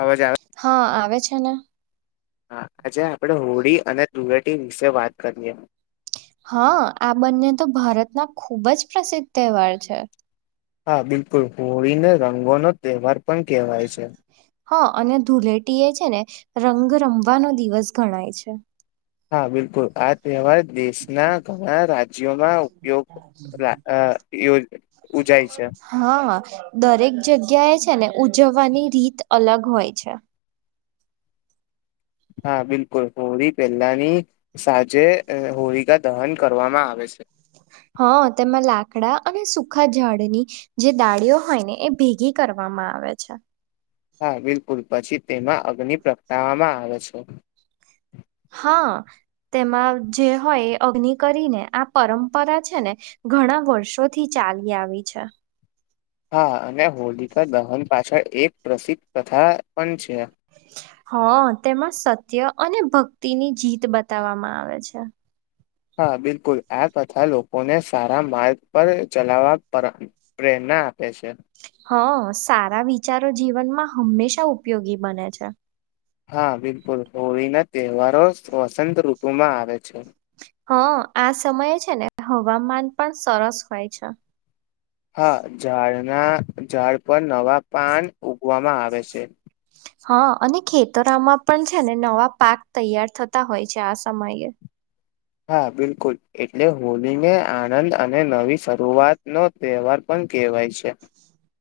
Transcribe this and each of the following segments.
અવાજ આવે હા આવે છે ને. હા આજે આપણેે હોળી અને ધુળેટી વિશે વાત કરીએ. હા, આ બંને તો ભારતના ખૂબ જ પ્રસિદ્ધ તહેવાર છે. હા બિલકુલ. હોળી ને રંગો નો તહેવાર પણ કહેવાય છે. હા, અને ધુલેટી એ છે ને રંગ રમવાનો દિવસ ગણાય છે. હા બિલકુલ, આ તહેવાર દેશનાં ઘણા રાજ્યોમાં ઉપયોગ રા અહ યોજ ઉજાય છે. હા, હા. દરેક જગ્યાએ છે ને ઉજવવાની રીત અલગ હોય છે. હા બિલકુલ, હોળી પહેલાની સાજે હોળિકા દહન કરવામાં આવે છે. [unintelligible] હા, તેમાં લાકડા અને સુખા ઝાડની જે દાડીઓ હોય ને, એ ભેગી કરવામાં આવે છે. હા બિલકુલ. પછી તેમાં અગ્નિ પ્રગટાવવામાં આવે છે. હા, તેમાં જે હોય અગ્નિ કરીને, આ પરંપરા છે ને ઘણા વર્ષોથી ચાલી આવી છે. હા, અને હોલિકા દહન પાછળ એક પ્રસિદ્ધ કથા પણ છ હા, તેમાં સત્ય અને ભક્તિ ની જીત બતાવવામાં આવે છે. હા બિલકુલ. આ બધા લોકોને સારા માર્ગ પર ચલાવવા પર પ્રેર ના આપે છે. હા, સારા વિચારો જીવનમાં હંમેશા ઉપયોગી બને છે. હા બિલકુલ. હોળી ના તહેવારો સવસંત ઋતુમાં આવે છે. હા, આ સમયે છે ને હવામાન પણ સરસ હોય છે. હા ઝાડના ઝાડ પર નવા પાન ઉગવામાં આવે છે. હા, અને ખેતરામાં પણ છે ને નવા પાક તૈયાર થતા હોય છે આ સમયે. હા બિલકુલ, એટલે હોલીને આનંદ અને નવી શરૂઆત નો તહેવાર પણ કેવાય છે.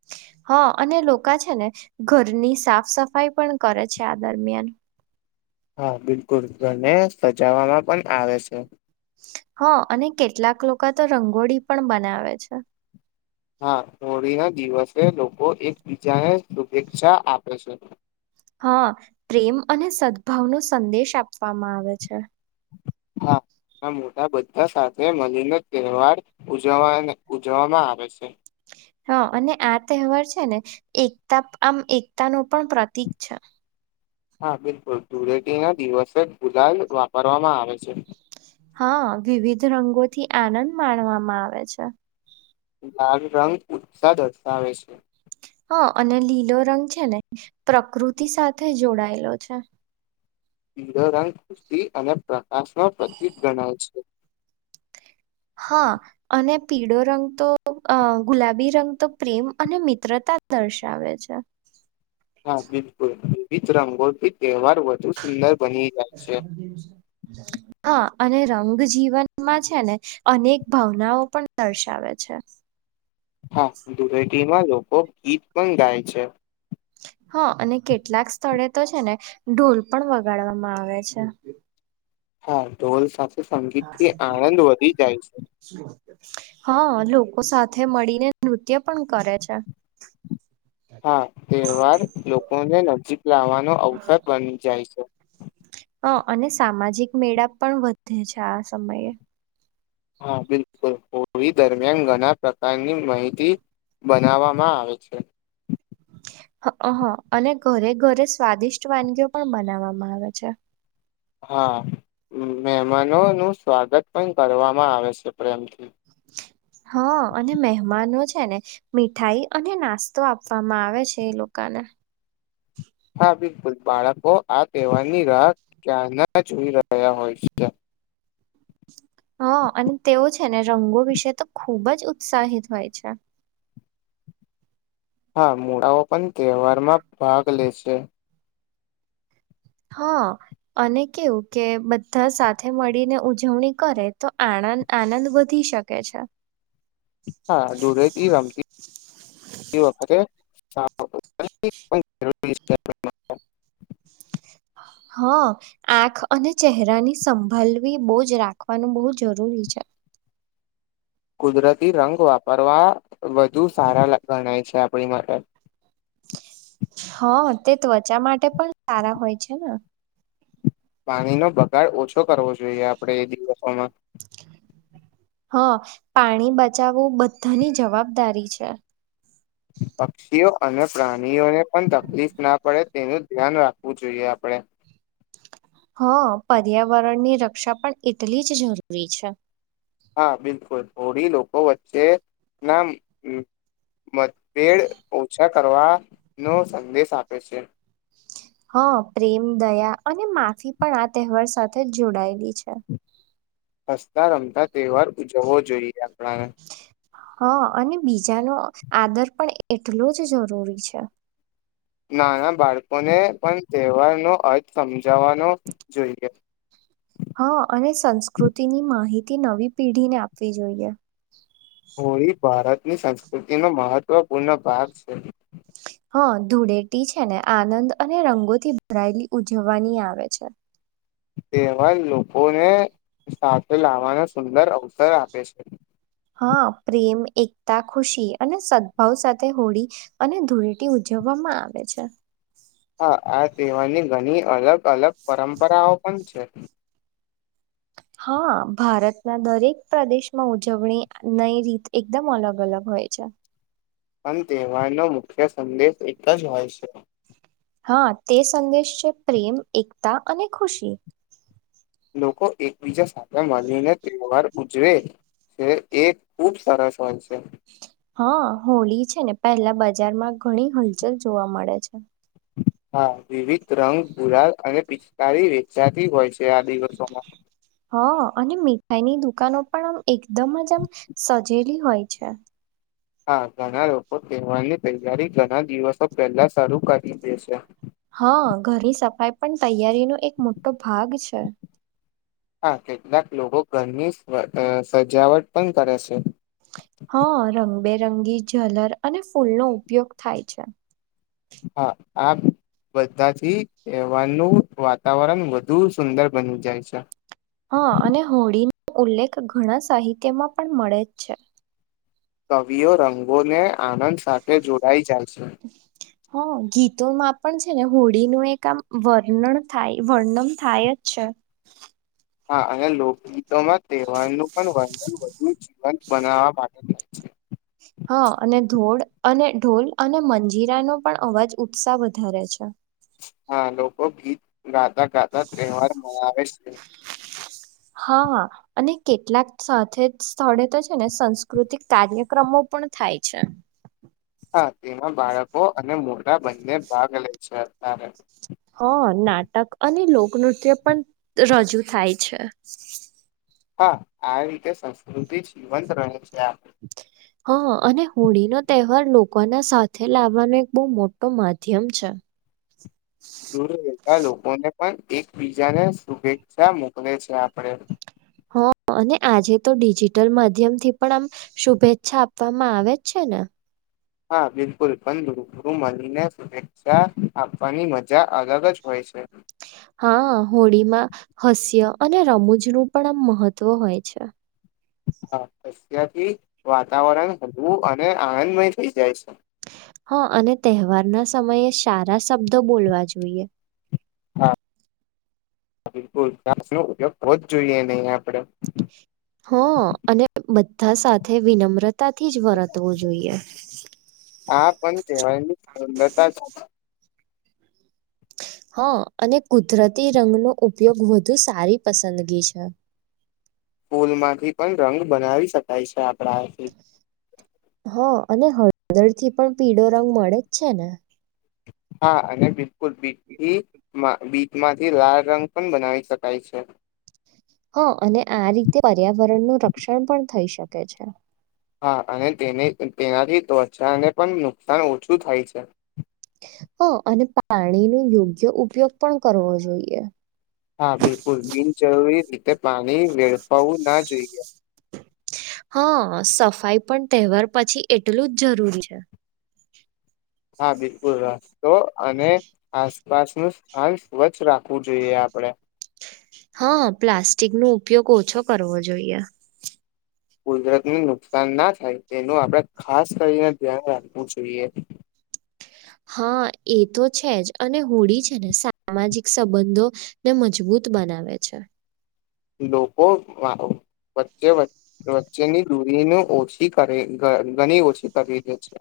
[inaudible] હા અને લોકા છે ને, ઘરની સાફ સફાઈ પણ કરે છે આ દરમિયાન. હા બિલકુલ ઘરને સજાવવામાં પણ આવે સે. હા અને કેટલાક લોકા તો રંગોળી પણ બનાવે છે. હા, હોળીના દિવસે લોકો એકબીજાને શુભેચ્છા આપે છે. હા, પ્રેમ અને સદભાવનો સંદેશ આપવામાં આવે છે. હા. ના મોટા બધા સાથે મલીને તહેવાર ઉજવવાન ઉજવવામાં આવે છે. હા, અને આ તહેવાર છે ને એકતા આમ એકતા નુ પણ પ્રતીક છે. હા બિલકુલ, ધૂલેટી ના દિવસે ગુલાલ, વાપરવામાં આવે છે. હાઆ, વિવિધ રંગોથી આનંદ માણવામાં આવે છે. લાલ રંગ ઉત્સાહ દર્શાવે છે. હ, અને લીલો રંગ છે ને, પ્રકૃતિ સાથે જોડાયેલો છે. લીલોરંગ, [unintelligible] અને પ્રકાશનો પ્રતીક ગણાય છે. હ, અને પીળો રંગ તો, અ ગુલાબી રંગ તો, પ્રેમ અને મિત્રતા અ દર્શાવે છે. હા બિલકુલ, વિવિધ રંગો ની ત્યોહાર વધુ સુંદર બની જાય છે. હા અને રંગ જીવન માં છે ને, અનેક ભાવનાઓ પણ દર્શાવે છે. [inaudible] હા, ધુળેટીમાં લોકો, ગીત પણ ગાય છે. [unintelligible] હ, અને કેટલાક સ્થળે તો છે ને, ઢોલ પણ વગાડવામાં આવે છે. હા ઢોલ સાથે સંગીતથી આણંદ વધી જાય છે હાં લોકો સાથે મળીને નૃત્ય પણ કરે છે હા તેહવાર લોકોને ન જીક લાવાનો અવસર બની જાય છે હ અને સામાજિક મેળા પણ વધે છે આ સમયે હા બિલકુલ કોવી દરમિયાન ઘના પ્રકારની માહિતી બનાવામા આવે છે હ અને ઘરે ઘરે સ્વાદિષ્ટ વાનગીઓ પણ બનાવામા આવે છે હા મહેમાનો નુ સ્વાગત પણ કરવામા આવે છે પ્રેમથી હા અને મહેમાનો જ છે ને મીઠાઈ અને નાસ્તો આપવામા આવે છે એ લોકાને હા બિલકુલ બાળકો આ તહેવારની રાહ ક્યાર ના જોઈ રહ્યા હોય છે [unintelligible] હા અને તેઓ છે ને રંગો વિશે તો ખૂબ જ ઉત્સાહિત હોય છે હા મૂડાઓ પણ તહેવારમા ભાગ લે છે હા અને કેવુ કે બધા સાથે મળીને ઉજવણી કરે તો આ આનંદ વધી શકે છે હા ધૂળેટી રમતી વખતે [unintelligible] હા આંખ અને ચહેરાની સંભાલવી બહુજ રાખવાનુ બહુ જરૂરી છે કુદરતી રંગ વાપરવા વધુ સારા ગણાય છે પડી માટે હા તે ત્વચા માટે પણ સારા હોય છે ને પાણીનો બગાડ ઓછો કરવો જોઈએ આપણેે એ દિવસોમા હા પાણી બચાવુ બધાની જવાબદારી છે પક્ષીઓ અને પ્રાણીઓને પણ તકલીફ ના પડે તેનુ ધ્યાન રાખવુ જોઈએ આપણે હાં પર્યાવરણની રક્ષા પણ એટલી જ જરૂરી છે હા બિલકુલ થોડી લોકો વચ્ચે નામ મતભેળ ઓછા કરવા નો સંદેશ આપે છે હ પ્રેમ દયા અને માફી પણ આ તહેવાર સાથે જોડાયેલી છે [unintelligible] હસતા રમતા તહેવાર ઉજવવો જોઈએ આપણાને હ અને બીજાનો આદર પણ એટલો જ જરૂરી છે ના ના બાળકોને પણ તહેવાર નો અર્થ સમજાવા નો જોઈએ હ અને સંસ્કૃતિની માહિતી નવી પીઢીને આપવી જોઈએ હોળી ભારતની સંસ્કૃતિ નો મહત્વપૂર્ણ ભાગ છે ધૂળેટી છે ને આનંદ અને રંગોથી ભરાયેલી ઉજવવાની આવે છે તેવા લોકોને સાથે લાવવાનો સુંદર અવસર આપે છે હ હ પ્રેમ એકતા ખુશી અને સદભાવ સાથે હોળી અને ધૂળેટી ઉજવવામ મા આવે છે હા આ તહેવારની ઘણી અલગ અલગ પરંપરાઓ પણ છે હા ભારતના દરેક પ્રદેશમા ઉજવણી ન‌ઇ રીત એકદમ અલગ અલગ હોય છે પણ તહેવારનો મુખ્ય સંદેશ એક જ હોય છે હ તે સંદેશ છે પ્રેમ એકતા અને ખુશી લોકો એકબીજા સાથે મળીને તેહવાર ઉજવે એ એક ખુબ સરસ હોય છે હ હોલી છે ને પેલા બજારમા ઘણી હલચલ જોવા મળે છે હા વિવિધ રંગ ગુલાલ અને પિચકાર વેચાતી હોય છે આ દિવસોમા હ અને મીઠાઈની દુકાનો પણ આમ એકદમ જ આમ સજે હોય છે હા ઘણા લોકો તહેવારની તૈયારી ઘણા દિવસો પહેલા શરૂ કરી દે છે હા ઘરની સફાઈ પણ તૈયારીનો એક મોટો ભાગ છે હા કેટલાક લોકો ઘરનીજ અ સજાવટ પણ કરે છે રંગી જલર અને ફૂલનો ઉપયોગ થાય છે હા આપ બધાથી એવાનું વાતાવરણ વધુ સુંદર બની જાય છે હા અને હોળીનો ઉલ્લેખ ઘણા સાહિત્યમાં પણ મળે જ છે કવિઓ રંગોને આનંદ સાથે જોડાઈ જા હા ગીતોમાં પણ છે ને હોળીનું એક આમ વર્ણન થાય વર્ણન થાય જ છે હા અને લોકગીતોમાં તહેવારનું પણ વંદન વધુ જીવંત બનાવવા માંગ છે [inaudible] હા અને ઢોળ અને ઢોલ અને મંજીરાનો પણ અવાજ ઉત્સાહ વધારે છે હા લોકો ગીત ગાતા ગાતા તહેવાર મનાવે છે [inaudible] હા અને કેટલાક સાથે જ સ્થળે તો છે ને સાસ્કૃતિક કાર્યક્રમો પણ થાય છે હા તેમાં બાળકો અને મોઢા બંને ભાગ લે છે અત્યારે હ નાટક અને લોકનૃત્ય પણ રજૂ થાય છે હા આવી રીતે સંસ્કૃતિ જીવંત રહે છે હા અને હોળી નો તહેવાર લોકો લોકોના સાથે લાવવાનો એક બહુ મોટો માધ્યમ છે દૂર રેતા લોકોને પણ એકબીજાને શુભેચ્છા મોકલે છે આપડે હ અને આજે તો ડિજિટલ માધ્યમ થી પણ આમ શુભેચ્છા આપવામાં આવે છે ના હા બિલકુલ બુ મળીને શુભેચ્છા આપવાની મ હા હોળીમાં હાસ્ય અને રમૂજનું પણ આમ મહત્વ હોય છે હા અત્યથી વાતાવરણ હળવું અને આનંદમય થઈ જાય છે હા અને તહેવારના સમયે સારા શબ્દો બોલવા જોઈએ હા બિલકુલ ઘાસ નો ઉપયોગ હોવો જ જોઈએ આપડે હા અને બધા સાથે વિનમ્ર વિનમ્રતા થી જ વર્તવું જોઈએ હા પણ કહેવાય બતા હા અને કુદરતી રંગનો ઉપયોગ વધુ સારી પસંદગી છે [unintelligible] ફૂલ માંથી પણ રંગ બનાવી શકાય છે આપણાથી હા અને હળદર થી પણ પીળો રંગ મળે જ છે ને હા અને બિલકુલ બીથીમાં બીટમાંથી લાાલ રંગ પણ બનાવી શકાય છે હા અને આ રીતે પર્યાવરણનું રક્ષણ પણ થઈ શકે છે હા અને તેને તેનાથી ત્વચાને પણ નુકસાન ઓછું થાય છે હા અને પાણીનો યોગ્ય ઉપયોગ પણ કરવો જોઈએ હા બિલકુલ બિનજરૂરી રીતે પાણી વેડફાવું ના જોઈએ હા સફાઈ પણ તહેવાર પછી એટલું જ જરૂરી છે હા બિલકુલ રસ્તો અને આસપાસનું સ્થાન સ્વચ્છ રાખવું જોઈએ આપડે હા પ્લાસ્ટિક નો ઉપયોગ ઓછો કરવો જોઈએ કુદરતનું નુકસાન ના થાય તેનું આપળે ખાસ કરીને ધ્યાન રાખવું જોઈએ. [inaudible] હા એ તો છે જ અને હોળી છે ને સામાજિક સંબંધો ને મજબૂત બનાવે છે. લોકો વાવ વચ્ચે વ વચ્ચેની દૂરીનું ઓછી કરે, ધ ઘણી ઓછી કરી દે છે.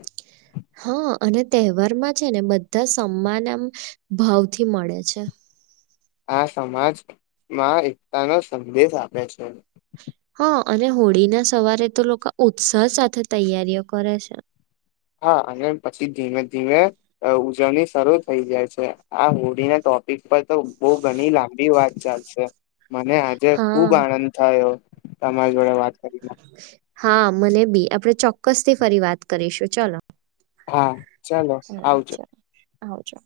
હા અને તહેવારમાં છે ને બધા સમાન એમ ભાવથી મળે છે. આ સમાજમાં એકતા નો સંદેશ આપે છે. [inaudible] હા અને હોળી ના સવારે તો લોકો ઉત્સાહ સાથે તૈયારીઓ કરે છે. હા અને પછી ધીમે-ધીમે અ ઉજવણી શરૂ થઈ જાય છે આ હોળીને ટો ટોપિક પર તો બો ઘણી લાંબી વાત ચાલશે મને આજે ખુબ હા આનંદ થયો તમાર જોડે વાત કરીને. હા મને બી આપળે ચોક્કસ થી ફરી વાત કરીશું ચલો. હા ચાલો હા આવજો. ચાલ આવજો